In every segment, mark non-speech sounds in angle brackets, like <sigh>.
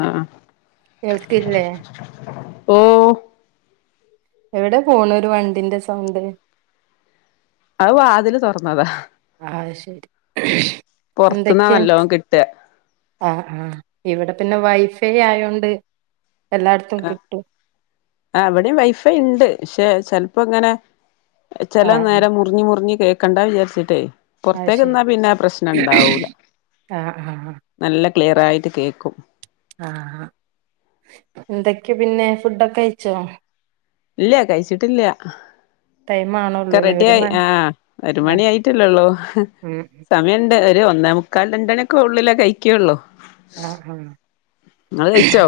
ആഹ് കേൾക്കില്ലേ ഓഹ് എവിടെ പോണു ഒരു വണ്ടിന്റെ സൗണ്ട് അത് വാതില് തൊറ്ന്നതാ ആഹ് ശെരി പൊറത്തുന്നാ എന്തൊക്കെ നല്ലോം കിട്ട ആഹ് ആഹ് ഇവിടെ പിന്നെ വൈഫൈ ആയോണ്ട് എല്ലായിടത്തും ആഹ് കിട്ടും ആഹ് ഇവടിം വൈഫൈ ഇണ്ട് പക്ഷെ ചിലപ്പങ്ങനെ ചില ആഹ് നേരം മുറിഞ്ഞ് മുറിഞ്ഞി കേക്കണ്ടാ വിചാരിച്ചിട്ടേയ് ആഹ് പോറ്ത്തേക്ക് ശരി നിന്നാ പിന്നെ ആഹ് പ്രശ്നം ണ്ടാവൂല ആഹ് ആഹ് നല്ല ക്ലിയർ ആയിട്ട് കേക്കും ആഹ് എന്തൊക്കെ പിന്നെ ഫുഡൊക്കെ കയിച്ചോ ഇല്ല കഴിച്ചിട്ടില്ല ടൈം കെ ആണോള്ളൂല്ലേ ഒരു റെഡിയായി മണി ആഹ് ഒരു മണി ആഹ് ആയിട്ടല്ലേ ഒള്ളു ഉം സമയണ്ട് ഒരു ഒന്നേ മുക്കാൽ രണ്ടണിയൊക്കെ ഉള്ളിലെ കഴികൊള്ളൂ ആ ആ കഴിച്ചോ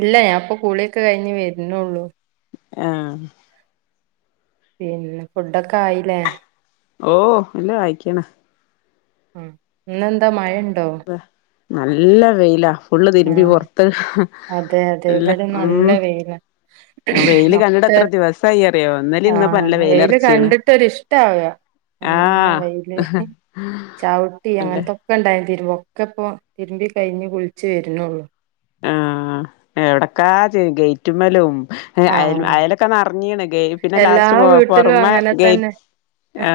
ഇല്ല ഞാൻ ഇപ്പൊ കുളിയൊക്കെ കഴിഞ്ഞ് വര്ന്നൊള്ളൂ ആ പിന്നെ ഫുഡൊക്കെ ആയിലേ ഓ എല്ലോ ആയിക്ക്‌ണ് അ ഇന്നെന്താ മഴണ്ടോ ല നല്ല വെയിലാ ഫുള്ള് തിരുമ്പി ആഹ് പൊർത്ത് അതെ അതെ നല്ലെ ഇവിടെ നല്ല മ് വെയില വെയില് കണ്ടിട്ട് ഒക്കെ എത്ര ദിവസായി അറിയോ ഇന്നലെ ഇന്ന്പ്പൊ ആഹ് നല്ല വെയിൽ വെയില് അറച്ചണ് കണ്ടിട്ടൊരിഷ്ടാവാ നല്ല വെയില് ചൗട്ടി അല്ലെ അങ്ങനത്തൊ ഒക്കെ ഇണ്ടായി തിരുമ്പ ഒക്കെ ഇപ്പൊ തിരുമ്പി കഴിഞ്ഞ് കുളിച്ച് വര്ന്നൊള്ളൂ ആഹ് എവിടക്കാ ഗേയ്റ്റുമ്മലും അയ ആഹ് അയലൊക്കെ നറഞ്ഞീണ് ഗെയ് പിന്നെ എല്ലാ ലാസ്റ്റ് വീട്ടിലും പൊറമെ അങ്ങനെ ഗെയ് തന്നെ ആ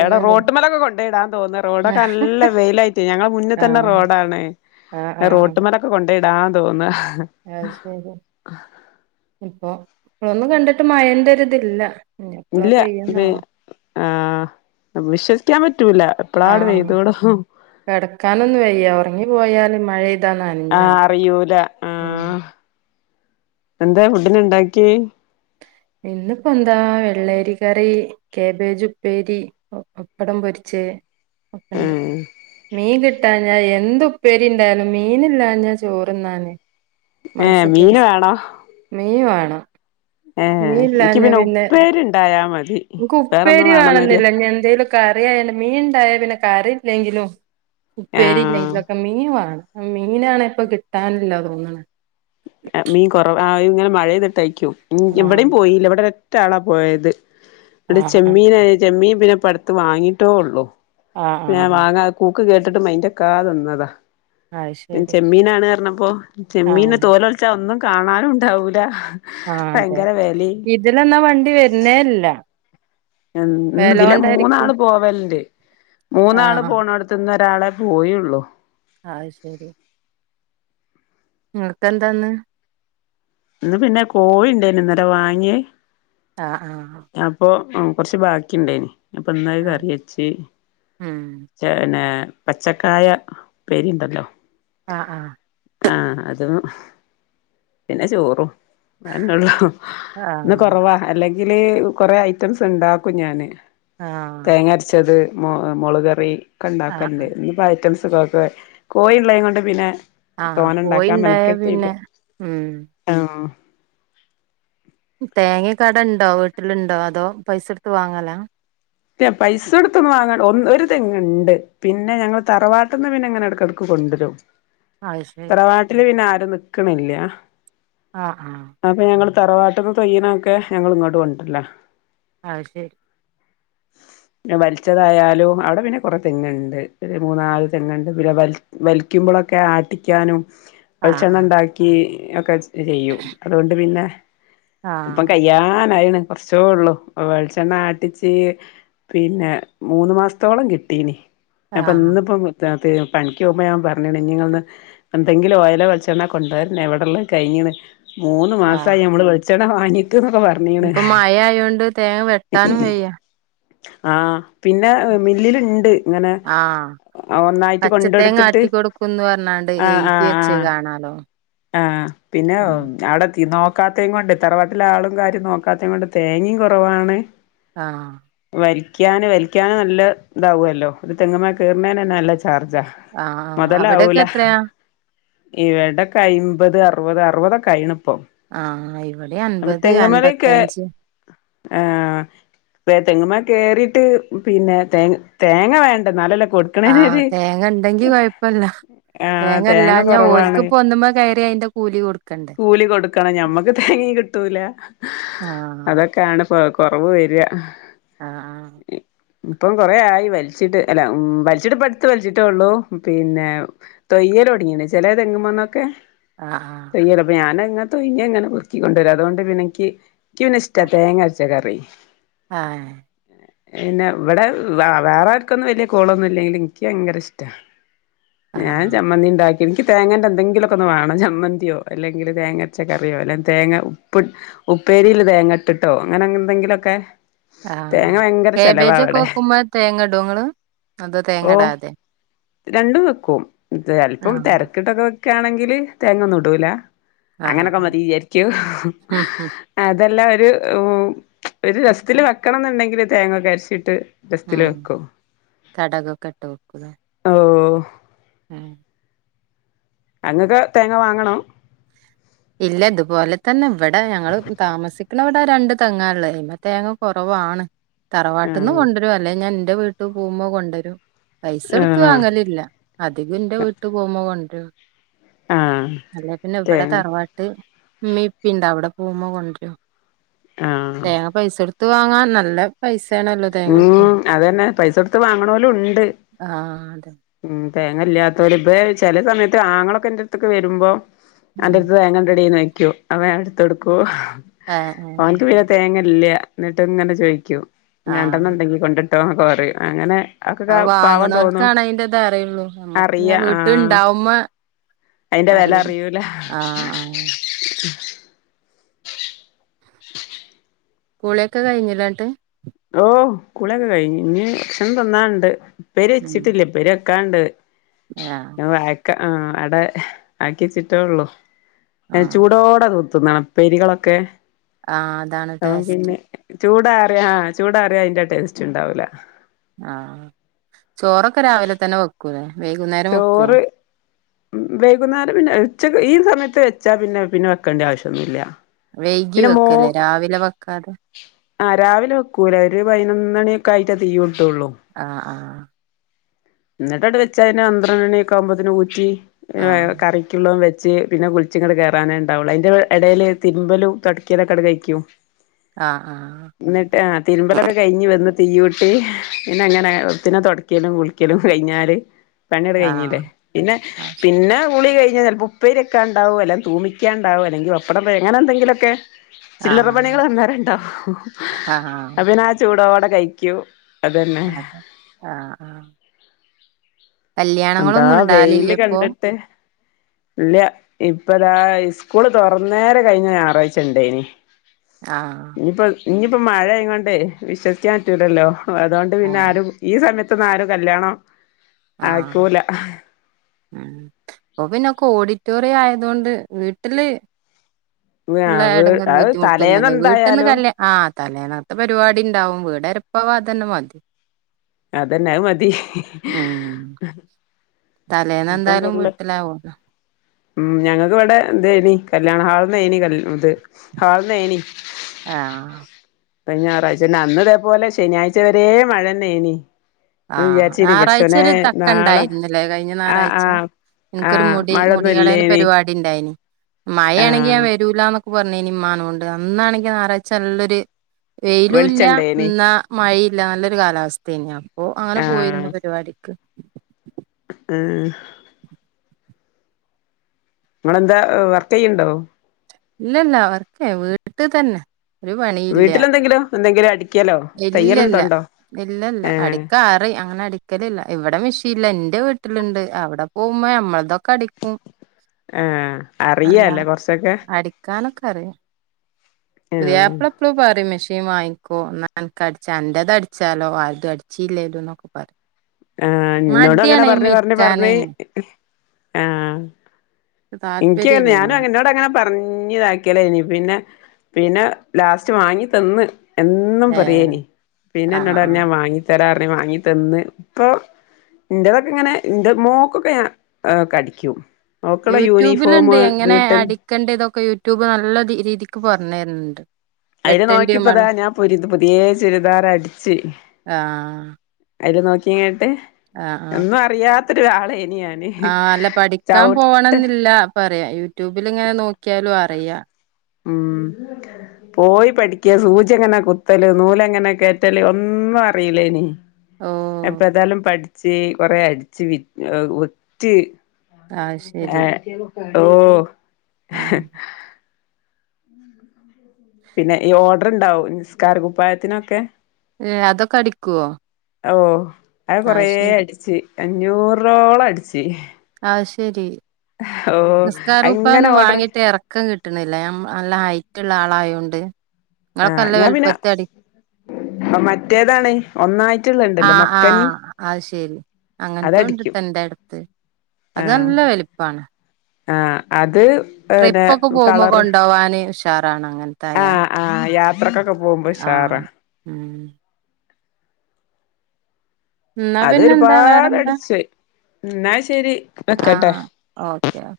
എവടെ റോട്ട്മലൊക്കെ കൊണ്ടോയിടാൻ തോന്ന റോഡൊക്കെ ആഹ് നല്ല വെയിലായിട്ടറ്റേ ഞങ്ങളെ മുന്നി തന്നെ റോഡാണ് ആ അ റോട്ട്മ്മലൊക്കെ കൊണ്ടയിടാ തോന്ന അഹ് ശരി ഇപ്പൊ ഇപ്പളൊന്നും കണ്ടിട്ട് മഴന്റെ ഒരിതില്ല ഇനി എപ്പളാ ഇല്ല ത് പെയ്യാന്നാവോ ആ വിശ്വസിക്കാൻ പറ്റൂല ആ എപ്പളാണ്ട് പെയ്തോളും കെടക്കാനൊന്നും വയ്യ ഒർങ്ങി പോയാല് മഴ ആ അറിയൂല ആ എന്താ ഫുഡിന് ഇണ്ടാക്കിയെ ഇന്നിപ്പ എന്താ വെള്ളരി കറീ കേബേജ് ഉപ്പേരി പപ്പടം പൊരിച്ചെ ഒക്കണ്ട് ഏഹ് മീൻ കിട്ടാഞ്ഞാ ഞാൻ എന്ത് ഉപ്പേരി ഇണ്ടായാലും മീനില്ലാഞ്ഞ ചോറ്ന്നാന് ഏഹ് മനസ്സക്ക്‌ ഒര് മീന് സ് വേണോ മീവാണം മീ ഏഹ് ഇൻക്ക് ഇല്ലാഞ്ഞാ പിന്നെ ഉപ്പേരി ഇണ്ടായാ മതി ഇന്ക്ക് വേറൊന്നും ഉപ്പേരി വേണംന്നില്ല വേണെന്നില്ല ന്നി എന്തേലൊക് കറിയായ മീൻ ഇണ്ടായ പിന്നെ കറിയില്ലെങ്കിലും ഉപ്പേരി ആഹ് ഇല്ലെങ്കിലും ഒക്കെ മീ വാണം മീനാണേ ഇപ്പ കിട്ടാനില്ലാ തോന്നണ് മീൻ കൊറവ ആ ഇങ്ങനെ മഴെയ്തിട്ടായിക്കും ആഹ് ഇവിടെയും പോയില്ല ഇവിടെര് റ്റാളാ പോയത് ഇടെ ആഹ് ചെമ്മീന ചെമ്മീൻ പിന്നെ പ്പടുത്ത് വാങ്ങിയിട്ടൊള്ളു ആഹ് ന്നെ ആഹ് ഞാൻ ആഹ് വാങ്ങാ കൂക്ക് കേട്ട്ട്ട് മെയിന്റെകാതന്നതാ അത് പിന്ന ശരി ചെമ്മീനാണറഞ്ഞപ്പോ ചെമ്മീൻ ആഹ് തോലൊള് ച്ച ഒന്നും കാണാനും ഉണ്ടാവൂല ആ അതെ ഭയങ്കര വെലിം ഇതിലെന്നാ വണ്ടി വര്ന്നേല്ല ഇന്ന്തിലെ വെലോണ്ടായിരിക്കും മൂന്നാള് പോവലണ്ട് മൂന്നാള് ആഹ് പോണൊട്ത്ത് തിന്ന് ഒരാളെ പോയൊള്ളൂ ആഹ് ശെരി ഇങ്ങകെന്താന്ന് ഇന്ന് പിന്നെ കോഴിണ്ടയിനു ഇന്നലെ വാങ്ങിയെ ആ ആഹ് അപ്പൊ കൊർച്ച് ബാക്കി ഇണ്ടായിനി അപ്പൊന്നത് ആഹ് കറി വച്ച് ഉം പിന്നെ പച്ചക്കായ ഇപ്പേരിണ്ടല്ലോ ആ ആഹ് ആഹ് അതും പിന്നെ ചോറും അയെനൊള്ളൂ ഇന്ന് ആഹ് കൊറവാ അല്ലെങ്കില് കൊറേ ഐറ്റംസ് ഇണ്ടാക്കും ഞാന് ആഹ് തേങ്ങര ച്ചത് മൊള് മൊളകറി ഒക്കെ ആഹ് ഇണ്ടാക്കല്ണ്ട് ഇന്ന്പ്പോ ഐറ്റംസ്കൾ ഒക്കെ കോഴിള്ളെ കൊണ്ട് പിന്നെ ആഹ് തോനെ ഉണ്ടാക്കാൻ കോഴിണ്ടായ മെനക്കെട്ടിയില്ല പിന്നെ മ് ആഹ് തേങ്ങക്കെ അടെ ഉണ്ടോ വീട്ടിലുണ്ടോ അതോ പൈസ എടുത്ത് വാങ്ങലാ പൈസ കൊടുത്തൊന്ന് വാങ്ങണ്ട ഒ ഒരു തെങ്ങ് ഉണ്ട് പിന്നെ ഞങ്ങള്ൾ തറവാട്ടന്ന് പിന്നെ എങ്ങനെ എടക്ക് എടക്ക് കൊണ്ടുവരും അത് ശരി തറവാട്ടില് പിന്നെ ആരും നിക്കണില്ല ആഹ് ആഹ് അപ്പൊ ഞങ്ങ തറവാട്ടന്ന് തയ്യനൊക്കെ ഞങ്ങ ഇങ്ങോട് കൊണ്ടിരില്ല അയ്ശരി പിന്നെ വലിച്ചതായാലും അവിടെ പിന്നെ കുറെ തെങ്ങുണ്ട് ഒരു മൂന്നാല് തെങ്ങുണ്ട് പിന്നെ വല വലിക്കുമ്പോഴൊക്കെ ആട്ടിക്കാനും ആഹ് വെളിച്ചെണ്ണ ആഹ് ഉണ്ടാക്കി ഒക്കെ ചെയ്യും അതുകൊണ്ട് പിന്നെ ഇപ്പം ആഹ് കയ്യാനായിണ് കുറച്ച ഉള്ളു വെളിച്ചെണ്ണ ആട്ടിച്ച് പിന്നെ മൂന്ന് മാസത്തോളം കിട്ടീനി അപ്പൊ ആഹ് ഇന്നിപ്പം പണിക്ക് പോകുമ്പോ ഞാൻ പറഞ്ഞുങ്ങന്ന് ഇനി നിങ്ങളൊന്ന് എന്തെങ്കിലും ഓയല വളിച്ചെണ്ണ കൊണ്ടുവരുന്ന എവിടെള്ള കഴിഞ്ഞു മൂന്ന് ആഹ് മാസമായി നമ്മള് വെളിച്ചെണ്ണ വാങ്ങിട്ട് എന്നൊക്കെ പറഞ്ഞ ഇപ്പൊ മഴ ആയൊണ്ട് തേങ്ങ വെട്ടാനും വയ്യ ആഹ് പിന്നെ മില്ലിൽണ്ട് ഇങ്ങനെ ആഹ് ഒന്നായിട്ട് കൊണ്ട് പച്ചത്തേങ്ങ കൊടുത്തിട്ട് ആട്ടി കൊടുക്കുംന്ന് പറഞ്ഞാണ്ട് ആഹ് എഴുതി ആഹ് വെച്ചത് ആഹ് കാണാലോ ആഹ് പിന്നെ ഉം അവിടെ എത്തി നോ ക്കാത്തെ കൊണ്ട് തറവാട്ടിലെ ആളും കാര്യം നോക്കാത്തെയ കൊണ്ട് തേങ്ങയും കുറവാണ് ആഹ് വലിക്കൻ വലിക്കാന് നല്ല ഇതാവല്ലോ ഒരു തെങ്ങ് മേ കേറുന്നേന് തന്നെ നല്ല ചാർജാ ആഹ്ആ ഹ്‌ അവിടെയൊക്കെ എത്രയാ ഇവിടെ ക്കെ അയ്മ്പത് അറുപത് അറുപതൊക്കെ അയിയണം ഇപ്പം ആഹ് ഇവിടെ അൻപത് അൻപത്തഞ്ച് ആഹ് വേ തെങ്ങുമേ കേറിയിട്ട് പിന്നെ തേ തേങ്ങ വേണ്ടെ എന്നാലല്ലെ കൊടു ആഹ് തേങ്ങ ഉണ്ടെങ്കി കുഴപ്പല്ല ആഹ് തേങ്ങല്ലാ തേങ്ങ ഞാ കൊറവാണ് ഓലക്ക്പ്പ ഒന്ന്പ കയറി അതിന്റെ കൂലി കൊടുക്കണ്ടെ കൂലി കൊടുക്കണം ഞമ്മക്ക് തേങ്ങ കിട്ടൂല ആഹ് അതൊക്കെയാണ് ഇപ്പ കൊറവ് വരിക ആഹ് ഇപ്പം കൊറ ആയി വലിച്ചിട്ട് അല്ല ഉ വലിച്ചിട്ടപ്പ അടുത്ത് വലിച്ചിട്ടേ ഉള്ളൂ പിന്നെ തൊെയ്യൽ തൊടങ്ങിയേ ചില തെങ്ങുമോന്നൊക്കെ ആഹ് ആഹ് തയ്യല അപ്പ ഞാനങ്ങന തൊയിഞ് അങ്ങനെ പെറുക്കി കൊണ്ടുവരാം അതുകൊണ്ട് പിന്നനിക്ക് എനിക്ക് പിന്നെ ഇഷ്ട ആഹ് തേങ്ങ അരച്ച കറി ആഹ് പിന്നെ ഇവിടെ വേറെ ആർക്കൊന്നും വലിയ കോളൊന്നും ഇല്ലെങ്കിൽ എനിക്ക് ഭയങ്കര ഇഷ്ട ഉ ഞാൻ ചമ്മന്തിണ്ടാക്കിണ് ഇൻക്ക് തേങ്ങന്റെ എന്തെങ്കിലും ഒക്കൊന്ന് വേണം ചമ്മന്തിയോ അല്ലെങ്കിൽ തേങ്ങരച്ച കറിയോ അല്ലെങ്കിൽ തേങ്ങ ഉപ്പ് ഉപ്പേരിയിൽ തേങ്ങട്ടിട്ടോ അങ്ങനെങ്ങ എന്തെങ്കിലൊക്കെ ആഹ്. കേബേജൊക്കെ വെക്കുമ്പേ തേങ്ങടോ ഇങ്ങള്? അതോ തേങ്ങ ഓഹ് ഇടാതെ? രണ്ടും വെക്കും. ഇത് ചെല്പ്പം ആഹ് തെരക്ക്ട്ടൊക്കെ വെക്കാണെങ്കില് തേങ്ങെന്നും ഇടൂല. ആഹ് അങ്ങനൊക്കെ ആഹ് മതി വിചാരിക്യു. ഉം ഉം അതെല്ലാ ഒരു ഒരു രസത്തില് വെക്കണം ന്ന്ണ്ടെങ്കില് തേങ്ങ ഒക്കെ അരച്ചിട്ട്. രസത്തില് ഉം വെക്കു. കടകൊക്കെ ഇട്ട് വെക്കുലേ ഓഹ് ഉം. അത് ങ്ങക്ക് തേങ്ങ വാങ്ങണം? ഇല്ല ഇതുപോലെ തന്നെ ഇവടെ ഞങ്ങൾ താമസിക്ണ വെ ട രണ്ട് തെങ്ങാ ള്ളെ. അയിമ്മെ തേങ്ങ കൊറവാണ്. തറവാട്ട്ന്ന് ആഹ് കൊണ്ടരും അല്ലേ ഞാൻ ഇൻ്റെ വീ ട്ട് പോകുമ്പോ കൊണ്ടരും പൈസ കൊടുത്ത് ആഹ് വാങ്ങലില്ല. അധികും ഇന്റെ വീട്ട് പോവുമ്പ കൊണ്ട്രും. ആഹ് അല്ലാതെ പിന്നെ ഇവടെ തേങ്ങ തറവാ ട്ട് ഇമ്മി ഇപ്പീണ്ട് അവ്ടെ പോവുമ്പം കൊണ്ട്രും ആഹ് തേങ്ങ പൈസൊട് ത്ത് വാങ്ങാൻ നല്ല പൈസേണ്. ഉം അതെന്നെ പൈസൊട്ത്ത് വാങ്ങണോലും ഉണ്ട്. ആഹ് അതെ ഉം തേങ്ങല്ല്യാത്തോല്. ഇബ്ബെ ചെല സമയത്ത് ആങ്ങളൊക്കെ ഇന്റെട്ത്ത്ക്ക് വരുമ്പം ഉം അന്റെട്ത്ത് തേങ്ങണ്ടെടീ ന്ന് ചോയ്ക്ക്യും. അപ്പ ഞാൻ ഇട്ത്തൊട്ക്കും. ഏഹ് ഏഹ് ഓൻക്ക് പിന്നെ തേങ്ങല്ല്യ. ഇന്നട്ട് ങ്ങനെ ചോയിക്ക്യും. രണ്ടെണ്ണം ആഹ് ഇണ്ടെങ്കി കൊണ്ടട്ടോ ന്നൊക്കെ പറയും. അങ്ങനെ അതൊക്കെ അത് പാവം തോന്നും വാങ്ങ്ണോൽക്കാണ് അയ്ന്റെ ഇതറിയൊള്ളു നമ്മക്ക്ങ്ങ അറിയ വീട്ട് ആഹ് ഇണ്ടാവുമ്പെ അയിന്റെ വെല അറിയൂല. <inaudible> ആഹ് ആഹ് കുളിയൊക്കെ കഴിഞ്ഞിലെ ങ്ട്ട്? ഓഹ് കുളിയൊക്കെ കഴിഞ്ഞ്. ഇഞ്ഞ് ഭക്ഷണം തിന്നാണ്ട് ഉപ്പേരി ഉം വച്ചിട്ടില്ല ഉപ്പേരി വെക്കാണ്ട്. ആഹ് ന്നെ വാഴക്ക ആഹ് ആടെ ആക്ക്യേച്ചിട്ടേ ഒള്ളൂ. അയ്ന് ആഹ് ചൂടോടെ ത് തിന്നണം ഉപ്പേരികളൊക്കെ ആഹ് അതാണ് അപ്പം ടേസ്റ്റ് പിന്നെ. ചൂടാറ്യാ ആഹ് ചൂടാറിയാ അയിന്റെ ടേസ്റ്റ്ണ്ടാവൂലാ. ആഹ് ചോറൊക്കെ രാവിലെ തന്നെ വെക്കുലെ, വൈകുന്നേരം വെക്കോ? ഉം ഉം. വൈകുന്നേരം പിന്നെ ഉച്ചക്ക് ഈ സമയത്ത് വെച്ചാ പിന്നെ പിന്നെ വെക്കണ്ട്യ ആവശ്യൊന്നുല്ല്യ. വൈകി വെക്കലെ രാവിലെ വെക്കാതെ. ആഹ് രാവിലെ വെക്കൂല ഒരു പയിനൊന്ന് മണിയൊക്കെ ആയിറ്റാ തീയൂട്ടൊള്ളൂ. ആഹ് ആഹ്. ഇന്നെട്ടാണ്ട് വെച്ചാ പിന്നെ പന്ത്രണ്ടണി ഒക്കാവുമ്പോത്തിനും ഊറ്റി <unintelligible> ആഹ് കറി ക്ക്യുള്ളതും വെച്ച് പിന്നെ കുളിച്ചിങ്ങട് കേറാനേ ഇണ്ടാവൊള്ളൂ. അയ്ന്റെ എടേല് തിര്മ്പലും തൊടക്ക്യലൊക്കാണ്ട് കയ്ക്ക്യും. ആഹ് ആഹ്. ഇന്നട്ട് ആഹ് തിരുമ്പലൊക്കെ കയിഞ്ഞ് വന്ന് തീയ്യൂട്ടി പിന്നെ അങ്ങനെ പിന്നെ തൊട്ക്ക്യലും കുളി ക്ക്യലും കയിഞ്ഞാല് പണ്യാട് ആഹ് കഴിഞ്ഞില്ലേ. പിന്നെ പിന്നെ കുളി കഴിഞ്ഞാ ചെലപ്പോ, ഉപ്പേര്യെക്കാണ്ടാവും അല്ലെ തൂമിക്ക്യാണ്ടാവും അല്ലെങ്കി പപ്പടം പെഴെ, അങ്ങനെ എന്തെങ്കിലൊക്കെ ചില്ലറ ആഹ് പണികൾ അന്നേരണ്ടാവും അത് ആഹ് പിന്നെ ആ ചൂടോടെ കയിക്ക്യും. അതെ ആഹ് ആഹ്. എന്താ കല്യാണങ്ങളൊന്നും വെയില് ഉണ്ടാവലില്ലേ ഇപ്പൊ കണ്ടിട്ട്, ഇല്യ. ഇപ്പതാ സ്കൂള് തൊറന്നേരെ കഴിഞ്ഞ ഞായറാഴ്ച ഇണ്ടേയ്നി. ആഹ് ഇഞ്ഞിപ്പോ ഇഞ്ഞിപ്പോം മഴെയിങ്ങാണ്ടേ വിശ്വസിക്കാൻ പറ്റൂല്ലല്ലോ അതുകൊണ്ട് പിന്നെ ആഹ് ആരും ഈ സമയ ത്തൊന്നാരും കല്യാണം ആഹ് ആക്കൂല ഉം ഇപ്പ പിന്നൊക്കെ ഓഡിറ്റോറിയം ആയതോണ്ട് വീട്ടില് ഇള്ളയെടങ്ങാറും അത് തലേന്ന് ബുദ്ധിമുട്ടൊന്നുല്ല വീട്ട്ന്ന് എന്തായാലും കല്യാ ആഹ് തലേന്നേത്തെ പരിപാടി ഇണ്ടാവും വീടെരപ്പാവാതെന്നെ മതി അതെന്നെ അത് മതി ഉം ഇപ്പം തലേന്നെന്തായാലും ഫുള്ള് വീട്ടിലാവുല്ലോ ഉം ഞങ്ങൾക്ക് ഇവിടെ ഇതേനി കല്യാണ ഹാളിന്നേനി ക ഇത് ഹാളിന്നേനി ആഹ് കഴിഞ്ഞ ഞായറാഴ്ച അന്ന്തേപോലെ ശനിയാഴ്ച വരെ മഴന്നേനി ഞാൻ ആഹ് വിചാരിച്ചീനി ഞായറാഴ്ച പടച്ചോനെ ഒരു നാളെ തക്കണ്ടായിരുന്നിലെ കഴിഞ്ഞ ആഹ് ഞായറാഴ്ച ആഹ് എനക്കൊരു ആഹ് മുടി മഴൊന്നും മുടികളയൽ ഇല്ലേനി പരിപാടി ഉണ്ടായിന് മഴയാണെങ്കിൽ ഞാൻ ആഹ് വരൂലന്നൊ പറഞ്ഞിനി ഇമ്മാനോട് അന്നാണെങ്കിൽ ഞായറാഴ്ച്ച നല്ലൊരു വെയിലും ഇല്ല വെളിച്ചണ്ടേനി എന്നാ മഴേയില്ല നല്ലൊരു കാലാവസ്ഥേനു അപ്പൊ അങ്ങനെ പോയിരുന്നു ആഹ് പരിപാടിക്ക് ഉം. ങ്ങളെന്താ വർക്കയ്യ്ണ്ടോ? ഇല്ലില്ല വർക്കെ വീട്ട് തന്നെ. ഒരു പണിയില്ല വീട്ടിലെന്തെങ്കിലും എന്തെങ്കിലും അടിക്കലോ തയ്യൽ എന്തോണ്ടോ? ഇല്ല ഇല്ല അടിക്കാ അറി അങ്ങനെ അടി ടിക്കലില്ല ഇവിടെ മീഷീല്ല. ന്റെ വീട്ടിൽണ്ട്. അവിടെ പോകുമ്പോ ഞമ്മൾതൊക്കെ അടിക്കും. ആഹ്, അല്ലാ അറിയാല്ലേ കുറച്ച് അടിക്കാനൊക്കെ അറിയാ. ആഹ് പുതിയാപ്പള എപ്പളും പറയും. മെഷീൻ വാങ്ങിക്കോ എന്നാ അൻക്ക് അടിച്ച. അന്റെത് അടിച്ചാലോ ആർതും അടിച്ചില്ലേലും ന്നൊക്കെ പറയും. ആഹ് ന്നോടും അങ്ങനെ മടിയാണ് അയിമ്മെ പർഞ്ഞ് പർഞ്ഞ് ഇരിക്കാനേ പറർഞ്ഞി ഇക്ക് ഇൻക്കും താല്പര്യല്ല ങ്ങനെ ഞാനും അയിനോട് ങ്ങനെ ന്നോട് അങ്ങനെ പറഞ്ഞ്താക്കിയലയ്നി പിന്നെ പിന്നെ ലാസ്റ്റ് വാങ്ങി തന്ന്. എന്നും ഏഹ് പറയേനി പിന്നെ ആഹ് ന്നോടർഞ്ഞ് ആഹ് ഞാൻ വാങ്ങിത്തരാർഞ് വാങ്ങി തന്ന് ഇപ്പൊ ഇൻറതൊക്കെ ഇങ്ങനെ, ഇൻ്റെ മോക്കൊക്കെ ഞാ അടിക്കും. ഓക്കുള്ള യൂട്യൂബിലുണ്ട്. യൂണിഫോമ് എങ്ങനെ വീട്ട് അടിക്കണ്ടതൊക്കെ യൂട്യൂബ് നല്ല രീ രീതിക്ക് പറഞ്ഞു തരണ്ട്. അയിൽ നോക്കിപ്പതാ. ഞാൻ പുരി പുതിയെ ചുരിദാറ് അടിച്ച് ആഹ് അയില് നോക്കിങ്ങാട്ട്. ആഹ് ആഹ് ഒന്നും അറിയാത്തൊരു ആള് എയ്നി ഞാൻ ആഹ്, അല്ല പഠിക്കാൻ പോവണം ന്നില്ല പറയാ. യൂട്യൂബിൽ ഇങ്ങനെ നോക്കിയാലും അറിയ. ഉം.. പോയി പഠിക്ക സൂചി എങ്ങനെ കുത്തല്. നൂൽ എങ്ങനെ കേറ്റല് ഒന്നും അറിയിലേയ്നി. ഓഹ് ഇപ്പൊ ഏതായാലും പഠിച്ച്. കൊറെ അടിച്ച് വി വിറ്റ് അത് ശരി ആഹ് ഓഹ് ആഹ് പിന്നെ, ഈ ഓർഡർ ഇണ്ടാവും. നിസ്കാര കുപ്പായത്തിനൊക്കെ. ഏഹ്. അതൊക്കെ അടിക്കുവോ? ഓ അത് കൊറേ അടിച്ച് അഞ്ഞൂറോളം അടിച്ച് അത് ശരി ഓഹ് നിസ്കാര അങ്ങനെ കുപ്പായൊന്നും ഓർഡർ വാങ്ങിയിട്ട് ഇറക്കം കിട്ടണില്ല. നല്ല ഹൈറ്റ് ഉള്ള ആളായോണ്ട്. ങ്ങൾ ഒക്കെ നല്ല വലിപ്പത്തിൽ അടി അ മറ്റേതാണ് ഒന്നായിട്ടുള്ളത് ഇണ്ടല്ലോ മക്കനിം അത് ശരി അങ്ങൻത്തോ അതടിക്കും ഇണ്ട്ട്ടോ ഇന്റെ അടുത്ത് അത് ആഹ് നല്ല വലിപ്പാണ് ആഹ് അത് പിന്നെ ട്രിപ്പൊക്കെ പോമ്പോ കളറ് കൊണ്ടോവാന് ഉഷാറാണ് അങ്ങനെ. ആഹ് ആഹ് യാത്രക്കൊക്കെ പോകുമ്പോ ആഹ് ഉഷാറാ മ്ഹ് എന്നാ അത് പിന്നെന്താ ഒരുപാട് വേറെന്താ അടിച്ച് ന്നാ ശരി വെക്കട്ടെ. ആഹ് ഓക്കെ ഓ